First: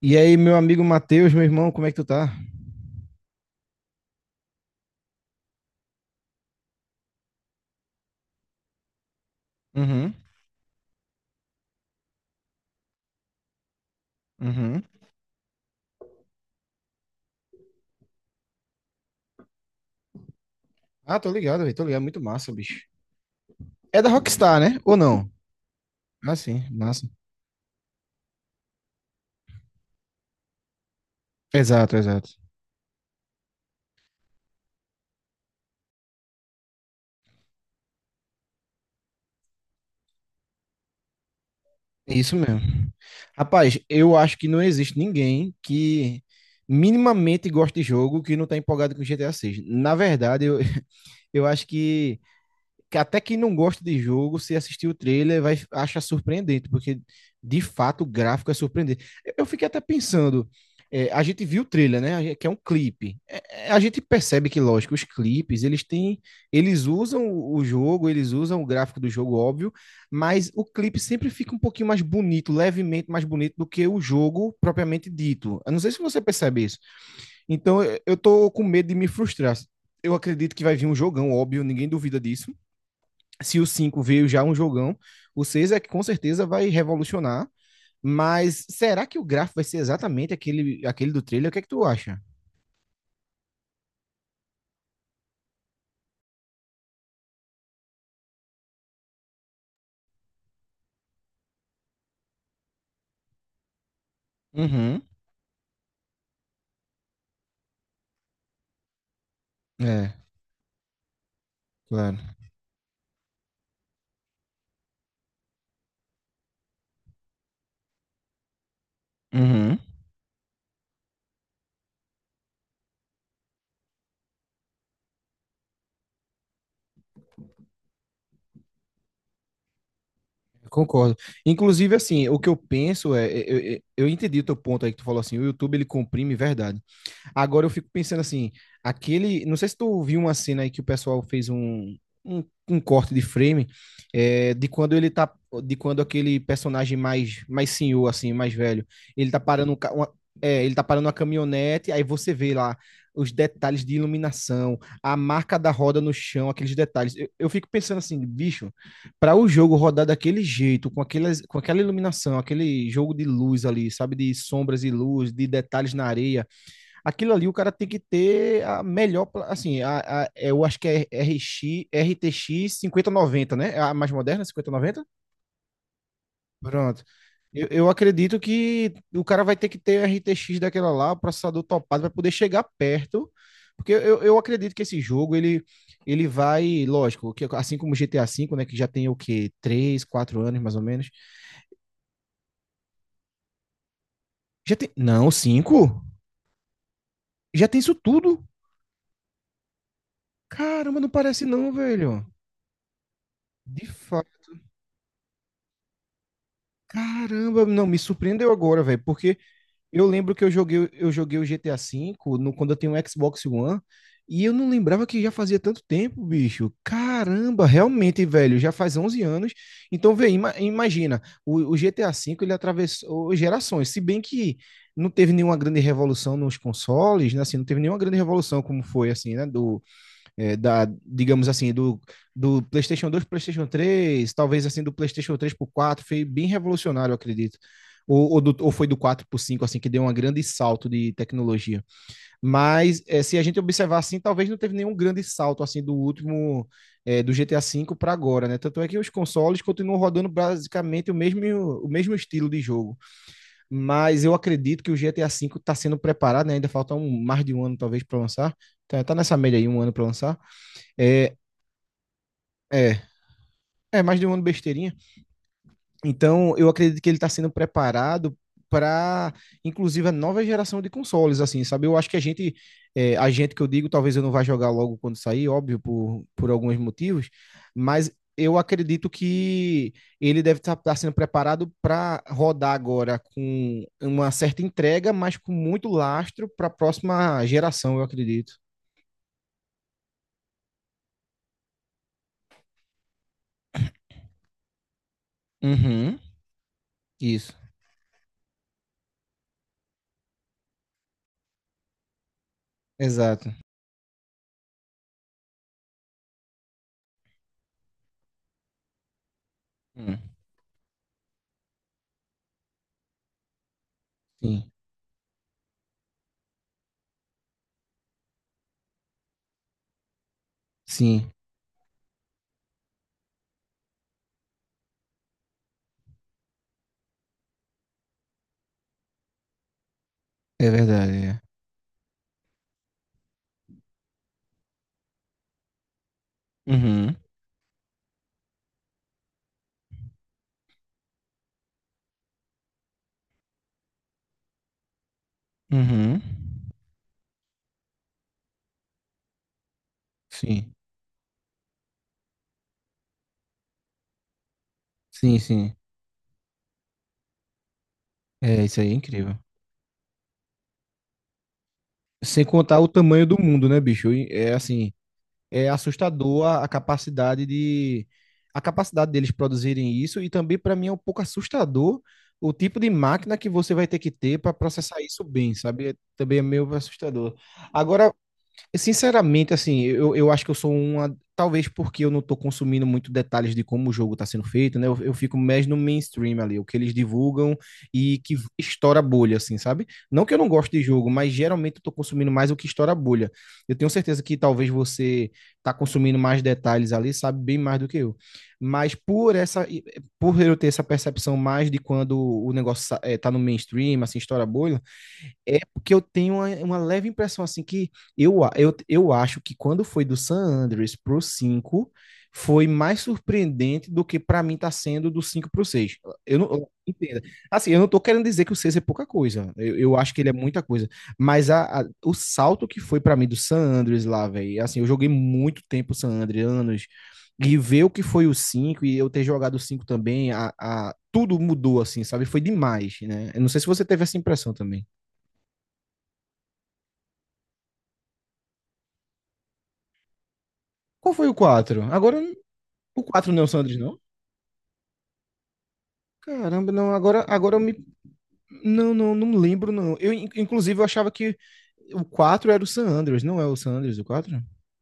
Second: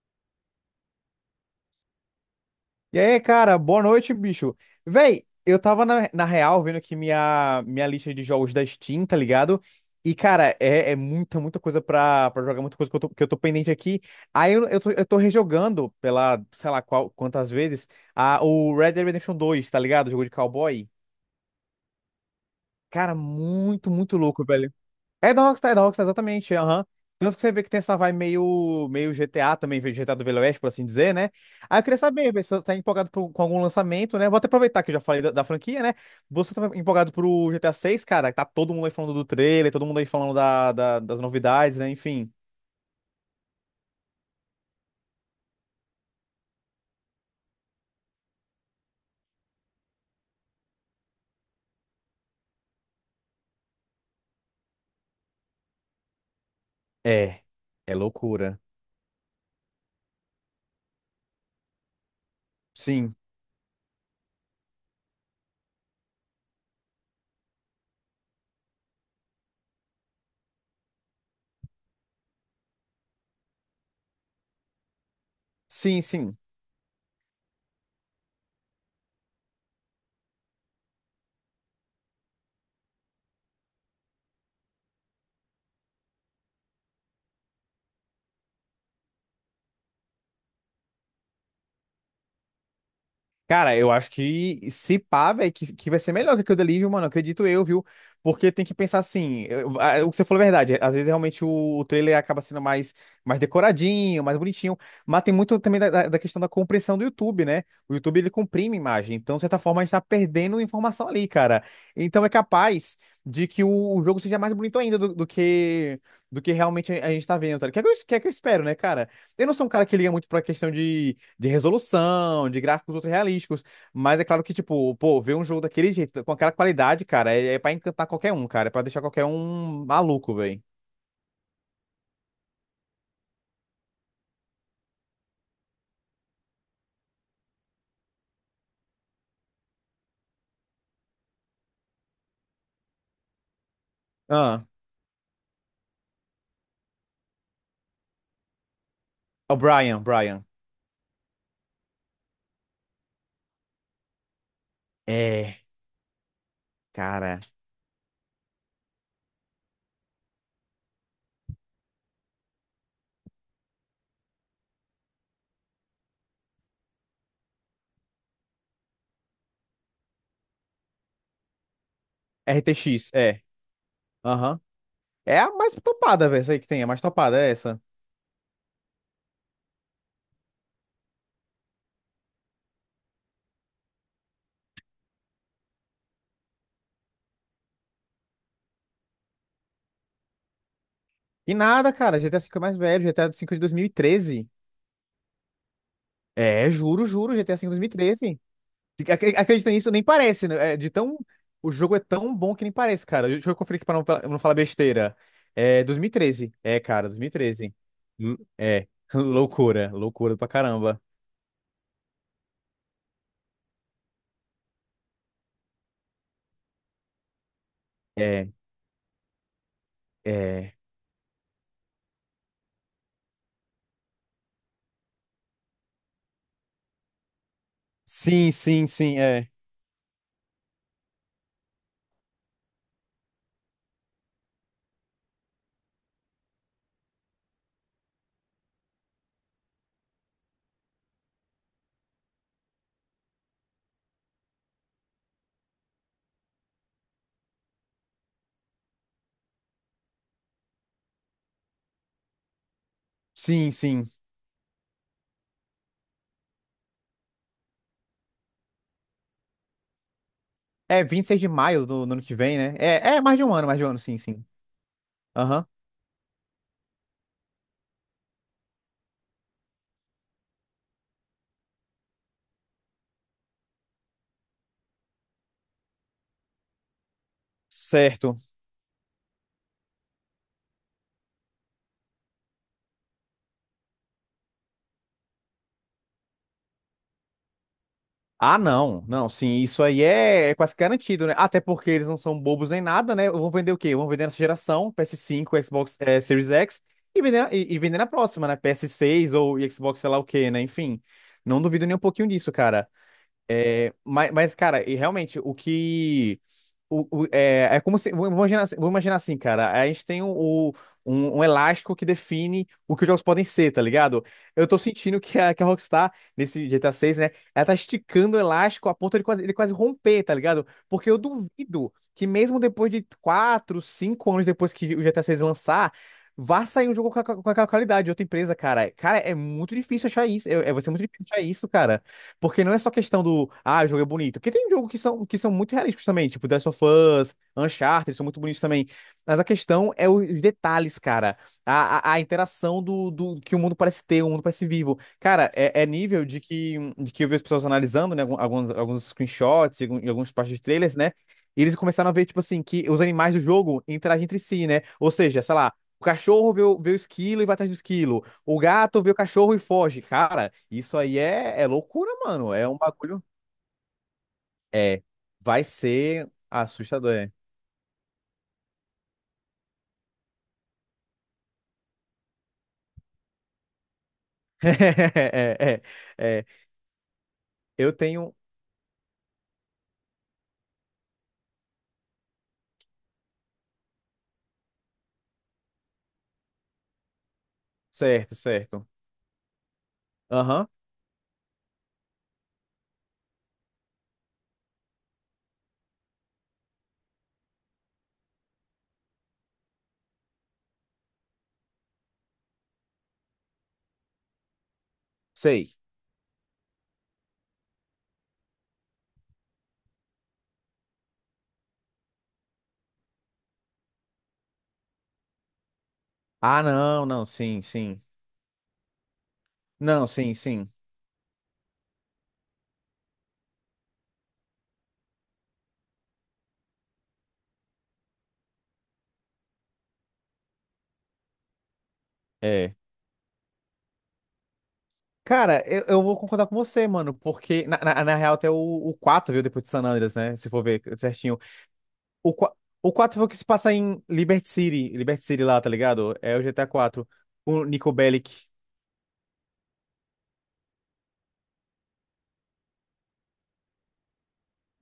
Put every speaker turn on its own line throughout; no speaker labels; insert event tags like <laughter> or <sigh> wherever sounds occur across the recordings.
E aí, meu amigo Matheus, meu irmão, como é que tu tá?
E aí, cara, boa noite, bicho. Véi, eu tava na real vendo aqui minha lista de jogos da Steam, tá ligado?
Uhum,
E, cara, é muita coisa pra jogar, muita coisa que eu tô pendente aqui. Aí eu, eu,
uhum.
tô, eu tô rejogando pela, sei lá qual, quantas vezes, o Red Dead Redemption dois, tá ligado? O jogo de cowboy.
Ah, tô ligado, velho. Tô ligado. Muito massa, bicho.
Cara, muito,
É da
muito louco,
Rockstar,
velho.
né? Ou não?
É da Rockstar,
Ah,
exatamente,
sim,
aham.
massa.
Tanto que você vê que tem essa vibe meio GTA também, meio GTA do Velho Oeste, por assim dizer, né? Aí eu
Exato,
queria
exato.
saber, você tá empolgado com algum lançamento, né? Vou até aproveitar que eu já falei da franquia, né? Você tá empolgado pro GTA 6, cara? Tá todo mundo aí falando do trailer, todo mundo aí falando das novidades, né?
É
Enfim.
isso mesmo. Rapaz, eu acho que não existe ninguém que minimamente goste de jogo que não tá empolgado com GTA 6. Na verdade, <laughs> eu acho que até quem não gosta de jogo, se assistir o trailer, vai achar surpreendente, porque
É,
de
é
fato o gráfico é
loucura.
surpreendente. Eu fiquei até pensando, a gente viu o trailer, né? Que é um
Sim,
clipe. A gente percebe que, lógico, os clipes eles têm, eles usam o jogo, eles usam o gráfico do jogo, óbvio, mas o clipe sempre fica um pouquinho mais bonito, levemente mais bonito do que o jogo propriamente dito. Eu não sei se
sim,
você
sim.
percebe isso. Então eu tô com medo de me frustrar. Eu acredito que vai vir um jogão, óbvio, ninguém duvida disso, se o 5 veio já um jogão, o 6 é que com certeza vai revolucionar. Mas será que o gráfico vai ser exatamente aquele, aquele do trailer? O que é que tu acha?
Cara, eu acho que se pá, velho, que vai ser melhor que aquilo dali, viu, mano? Acredito eu, viu? Porque tem que pensar assim, o que você falou é verdade, às vezes realmente o trailer acaba sendo mais decoradinho, mais bonitinho,
Uhum.
mas tem muito também da questão da compressão do YouTube, né? O YouTube, ele comprime imagem, então, de certa forma, a gente tá
É,
perdendo informação ali, cara. Então, é
claro.
capaz de que o jogo seja mais bonito ainda do que realmente a gente tá vendo, tá ligado? Que é o que é o que eu espero, né, cara? Eu não sou um
Uhum.
cara que liga muito pra questão de resolução, de gráficos ultra realísticos. Mas é claro que, tipo, pô, ver um jogo daquele jeito, com aquela qualidade, cara, é pra encantar qualquer um, cara. É pra deixar qualquer um maluco, velho.
Concordo. Inclusive, assim, o que eu penso é, eu entendi o teu ponto aí que tu falou assim, o YouTube ele comprime verdade. Agora eu fico pensando assim, aquele. Não sei se tu viu uma cena aí que o pessoal fez um, um corte de frame,
Ah,
de quando ele tá. De quando aquele personagem mais senhor, assim, mais velho, ele tá
o
parando
Brian, Brian.
é, ele tá parando uma caminhonete, aí você vê lá os detalhes de iluminação, a marca
É,
da roda no chão, aqueles detalhes. Eu,
cara.
eu fico pensando assim, bicho, para o jogo rodar daquele jeito, com aquela iluminação, aquele jogo de luz ali, sabe, de sombras e luz, de detalhes na areia, aquilo ali o cara tem que ter a melhor, é, eu acho que é RTX
RTX, é.
noventa, né? É a mais moderna,
Aham.
cinquenta noventa.
É a mais topada, velho, essa aí que tem. A mais
Pronto.
topada é
Eu,
essa.
eu acredito que o cara vai ter que ter RTX daquela lá, processador topado, para poder chegar perto, porque eu acredito que esse jogo, ele vai, lógico, que assim como o GTA V, né, que já tem o quê? Três, 4 anos, mais ou menos.
E nada, cara. GTA V é mais velho. GTA V de dois mil e treze.
Já tem, não, cinco.
É, juro, juro. GTA V
Já
de
tem
dois mil e
isso
treze.
tudo?
Acredita nisso, nem parece, né? É de
Caramba, não
tão...
parece
O
não,
jogo é
velho.
tão bom que nem parece, cara. Deixa eu conferir
De
aqui pra não
fato.
falar besteira. É 2013. É, cara,
Caramba,
2013.
não, me surpreendeu agora,
É.
velho,
<laughs>
porque
Loucura.
eu lembro
Loucura
que
pra caramba.
eu joguei o GTA V no, quando eu tenho um Xbox One, e eu não lembrava que já fazia tanto tempo, bicho. Caramba, realmente,
É.
velho, já faz 11 anos. Então, vê, ima-
É.
imagina, o GTA V ele atravessou gerações, se bem que não teve nenhuma grande revolução nos consoles, né, assim, não teve nenhuma grande
Sim,
revolução como
sim,
foi,
sim.
assim, né,
É.
digamos assim, do PlayStation 2 para o PlayStation 3, talvez assim do PlayStation 3 para 4, foi bem revolucionário, eu acredito. Ou foi do 4 para 5, assim, que deu um grande salto de tecnologia. Mas é, se a gente observar assim, talvez não teve nenhum grande salto assim do último, do GTA V para agora, né? Tanto é que os consoles continuam rodando basicamente o mesmo estilo de jogo.
Sim, sim.
Mas eu acredito que o GTA V está sendo preparado, né? Ainda falta mais de um ano, talvez, para lançar. Tá nessa média aí, um ano para lançar.
É
É,
26 de maio do ano que vem, né?
é,
É, é mais de um ano, mais de um ano,
é
sim,
mais de um ano,
sim.
besteirinha.
Aham.
Então, eu acredito que ele está sendo preparado para, inclusive, a nova geração de consoles, assim, sabe? Eu acho que a gente, a gente que eu digo, talvez eu não vá jogar logo quando sair, óbvio, por alguns motivos, mas
Certo.
eu acredito que ele deve estar sendo preparado para rodar agora com uma certa entrega, mas com muito lastro para a próxima geração, eu acredito.
Ah, não, não, sim, isso aí é quase garantido, né? Até porque eles não são bobos nem nada, né? Vão vender o quê? Vão vender nessa geração, PS5, Xbox,
Uhum.
Series X, e vender,
Isso,
e, e vender na próxima, né? PS6 ou Xbox, sei lá o quê, né? Enfim, não duvido nem um pouquinho disso, cara.
exato.
Mas cara, e realmente, o que. É, é como se. Vou imaginar assim, cara. A gente
Hum.
tem o, um elástico que define o que os jogos podem ser, tá ligado? Eu
Sim,
tô sentindo que a Rockstar, nesse GTA 6, né? Ela tá esticando o elástico a ponto de quase, ele quase romper, tá ligado? Porque eu
sim,
duvido que mesmo depois de 4, 5 anos depois que o GTA 6 lançar. Vá sair um jogo com, com aquela qualidade de outra empresa, cara. Cara, é muito difícil achar isso.
é
Vai ser muito
verdade.
difícil
É.
achar isso, cara. Porque não é só questão do, ah, o jogo é bonito. Porque tem jogos que são muito realísticos também, tipo The Last of
Uhum,
Us, Uncharted, são muito bonitos também. Mas a questão é os detalhes, cara. A interação do que o mundo parece ter, o mundo parece vivo. Cara, é, é
uhum.
nível de que eu vi as pessoas analisando, né, alguns screenshots e e algumas partes de
Sim,
trailers, né? E eles começaram a ver, tipo assim, que os animais do jogo interagem entre si, né? Ou
sim,
seja, sei lá,
sim.
o cachorro vê vê o esquilo e vai atrás do esquilo. O
É, isso aí é
gato vê o
incrível.
cachorro e foge. Cara, isso aí é loucura,
Sem
mano. É um
contar o
bagulho.
tamanho do mundo, né, bicho? E é assim,
É, vai
é
ser
assustador a
assustador. É,
capacidade de a capacidade deles produzirem isso, e também para mim é um pouco assustador o tipo de máquina que você vai ter que ter para processar isso bem,
<laughs>
sabe? É- Também é
é.
meio assustador.
Eu
Agora,
tenho.
sinceramente, assim, eu acho que eu sou uma. Talvez porque eu não tô consumindo muito detalhes de como o jogo tá sendo feito, né? Eu fico mais no mainstream ali, o que eles divulgam e
Certo,
que
certo.
estoura a bolha, assim, sabe? Não que eu não
Aham,
goste de jogo, mas geralmente eu tô consumindo mais o que estoura a bolha. Eu tenho certeza que talvez você tá consumindo mais detalhes ali, sabe bem mais do que eu. Mas por essa, por eu ter essa percepção mais de quando o negócio é, tá no mainstream, assim, estoura a bolha, é
sei.
porque eu tenho uma leve impressão, assim, que eu acho que quando foi do San Andreas pro 5 foi mais surpreendente do que para mim tá sendo do 5 pro 6. Eu não
Ah,
eu-
não,
entenda.
não, sim,
Assim, eu não tô
sim.
querendo dizer que o 6 é pouca coisa. Eu
Não,
acho que ele é
sim,
muita
sim.
coisa. Mas a, o salto que foi para mim do San Andreas lá, velho, assim, eu joguei muito tempo San Andreas, anos, e ver o que foi o cinco, e eu ter jogado o 5 também, tudo mudou, assim, sabe? Foi
É.
demais, né? Eu não sei se você teve essa impressão também.
Cara, eu vou concordar com você, mano, porque na real até o 4, viu, depois de San Andreas, né? Se for ver
Qual foi o
certinho.
4? Agora,
O, qua- o
o
4 foi o
4
que
não
se
é o
passa
Sanders, não?
em Liberty City, Liberty City lá, tá ligado? É o GTA
Caramba, não,
quatro,
agora, agora eu
o
me.
Nico Bellic.
Não me lembro, não. Eu, in- inclusive, eu achava que o quatro era o San Andreas, não é o San Andreas, o 4?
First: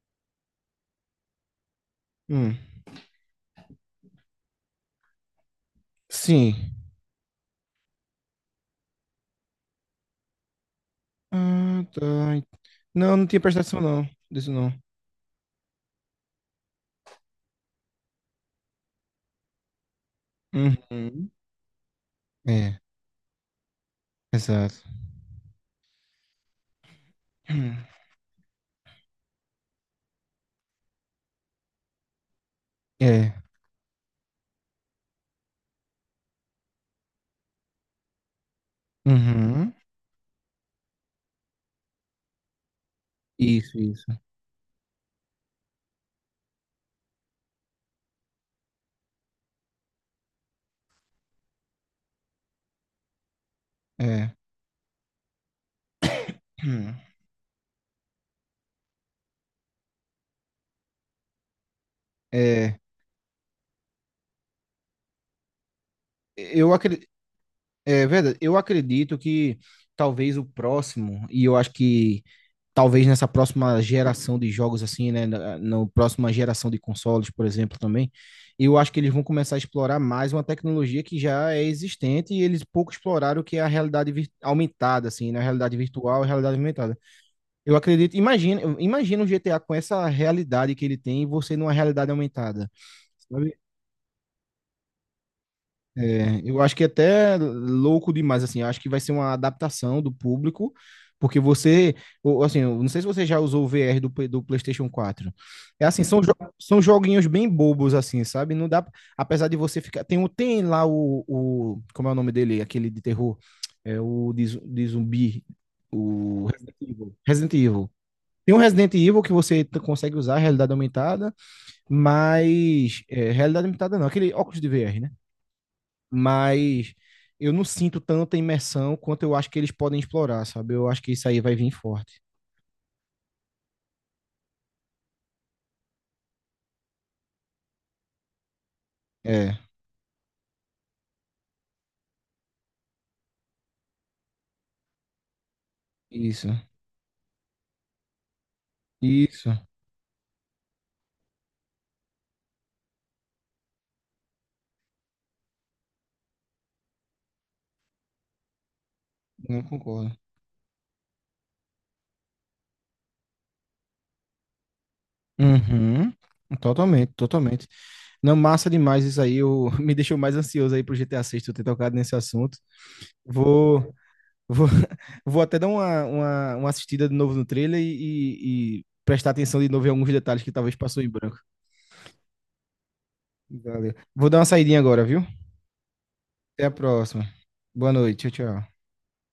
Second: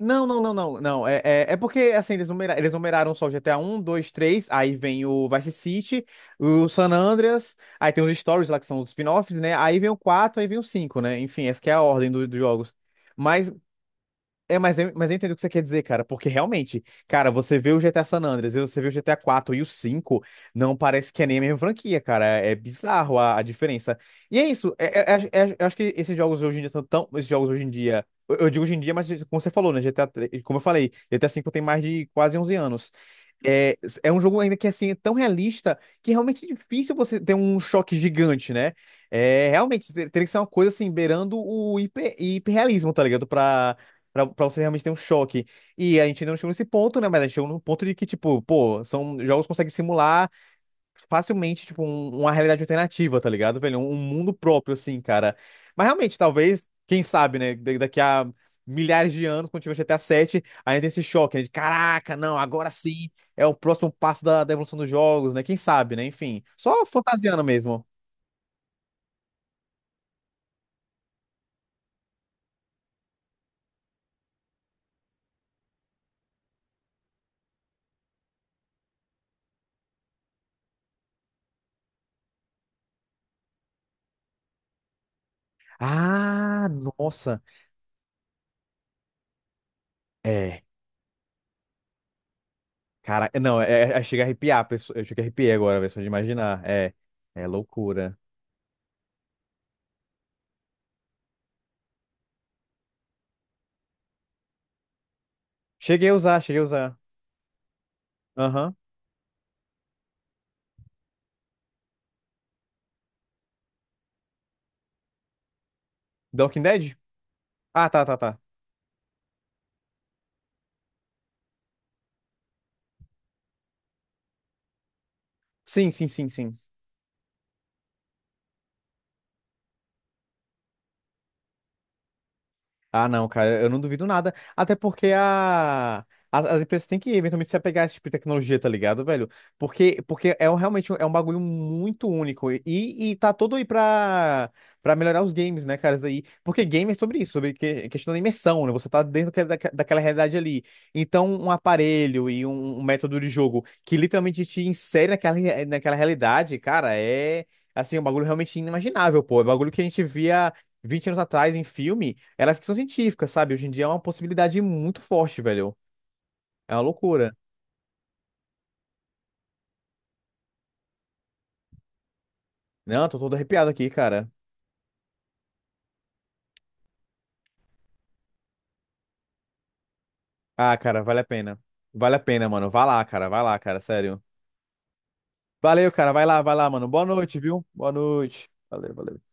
Não. É, é porque assim, eles
Hum,
numeraram, eles numeraram só o GTA um, 2, 3. Aí vem o Vice City,
sim.
o San Andreas, aí tem os stories lá que são os spin-offs, né? Aí vem o 4, aí vem o 5, né? Enfim, essa que é a
Ah, tá.
ordem dos jogos.
Não, não tinha
Mas
prestado atenção, não. Disso
é,
não.
mas eu entendo o que você quer dizer, cara, porque realmente, cara, você vê o GTA San Andreas, e você vê o GTA 4 e o 5, não parece que é
Uhum.
nem a mesma franquia, cara. É é
É,
bizarro a diferença. E é isso,
exato.
eu acho que esses jogos hoje em dia estão tão. Esses jogos hoje em
Hum,
dia. Eu digo hoje em dia, mas como você falou, né? Como eu falei, GTA 5 tem mais de quase 11 anos.
É.
É, é um jogo ainda que assim é tão realista que realmente é difícil você ter um choque gigante, né? É,
Uhum.
realmente, teria que ser uma coisa assim, beirando o hiperrealismo, tá ligado? Pra,
Isso, isso.
pra você realmente ter um choque. E a gente ainda não chegou nesse ponto, né? Mas a gente chegou num ponto de que, tipo, pô, são jogos que conseguem simular facilmente, tipo, uma realidade alternativa, tá ligado, velho? Um mundo
É.
próprio, assim, cara. Mas realmente, talvez,
Hum,
quem sabe, né? Daqui a milhares de anos, quando tiver G T A 7 ainda tem esse choque, né? De caraca, não, agora
é.
sim é o próximo passo da evolução dos jogos, né? Quem sabe, né? Enfim,
Eu
só
acredito.
fantasiando mesmo.
É verdade. Eu acredito que talvez o próximo, e eu acho que talvez nessa próxima geração de jogos, assim, né? Na próxima geração de consoles, por exemplo, também, eu acho que eles vão começar a explorar mais uma tecnologia que já é existente e eles pouco exploraram, o que é a realidade aumentada, assim, na, né? A realidade virtual e a realidade
Ah,
aumentada.
nossa.
Eu acredito, imagina, imagina o GTA com essa
É.
realidade que ele tem e você numa realidade aumentada.
Cara, é,
Sabe?
não, é, é, chega a arrepiar, eu cheguei a arrepiar agora, velho, só de
É, eu
imaginar.
acho que é
É,
até
é
louco
loucura.
demais, assim, eu acho que vai ser uma adaptação do público, porque você, ou, assim, eu não sei se você já usou o VR do, Play- do PlayStation 4. É assim,
Cheguei a
são,
usar, cheguei a
são
usar.
joguinhos bem bobos, assim, sabe? Não
Aham.
dá, apesar de você ficar, tem, tem lá como é o nome dele, aquele de terror, é o de, de zumbi, o
Walking
Resident
Dead?
Evil. Resident
Ah,
Evil.
tá, tá, tá.
Tem um Resident Evil que você consegue usar a realidade aumentada, mas, é, realidade aumentada não, aquele óculos de VR,
Sim, sim, sim, sim.
mas eu não sinto tanta imersão quanto eu acho que eles podem explorar, sabe? Eu acho que isso aí vai vir forte.
Ah, não, cara, eu não duvido nada. Até porque a... as empresas têm que eventualmente se apegar a esse tipo de tecnologia, tá ligado, velho?
É,
Porque é um- realmente um- é um bagulho muito único. E tá todo aí pra, pra melhorar os games, né, cara? Isso aí.
isso,
Porque game é sobre isso, sobre questão da imersão, né? Você tá dentro
isso,
daquela realidade ali. Então, um aparelho e um método de jogo que literalmente te insere naquela, naquela realidade, cara, é. Assim, um bagulho realmente inimaginável, pô. É um
não
bagulho que a gente
concordo.
via. 20 anos atrás em filme, era ficção científica, sabe? Hoje em dia é uma possibilidade muito forte, velho.
Uhum.
É uma
Totalmente,
loucura.
totalmente. Não, massa demais isso aí. Eu, <laughs> me deixou mais ansioso aí pro GTA 6 tu ter tocado nesse assunto.
Não, tô todo arrepiado aqui,
Vou,
cara.
vou, <laughs> vou até dar uma assistida de novo no trailer e, e prestar atenção de novo em alguns detalhes que talvez
Ah,
passou
cara,
em
vale a
branco.
pena. Vale a pena, mano. Vai lá, cara. Vai lá, cara.
Valeu.
Sério.
Vou dar uma saidinha agora, viu?
Valeu, cara. Vai
Até
lá,
a
mano. Boa
próxima.
noite, viu?
Boa
Boa
noite. Tchau,
noite.
tchau.
Valeu, valeu.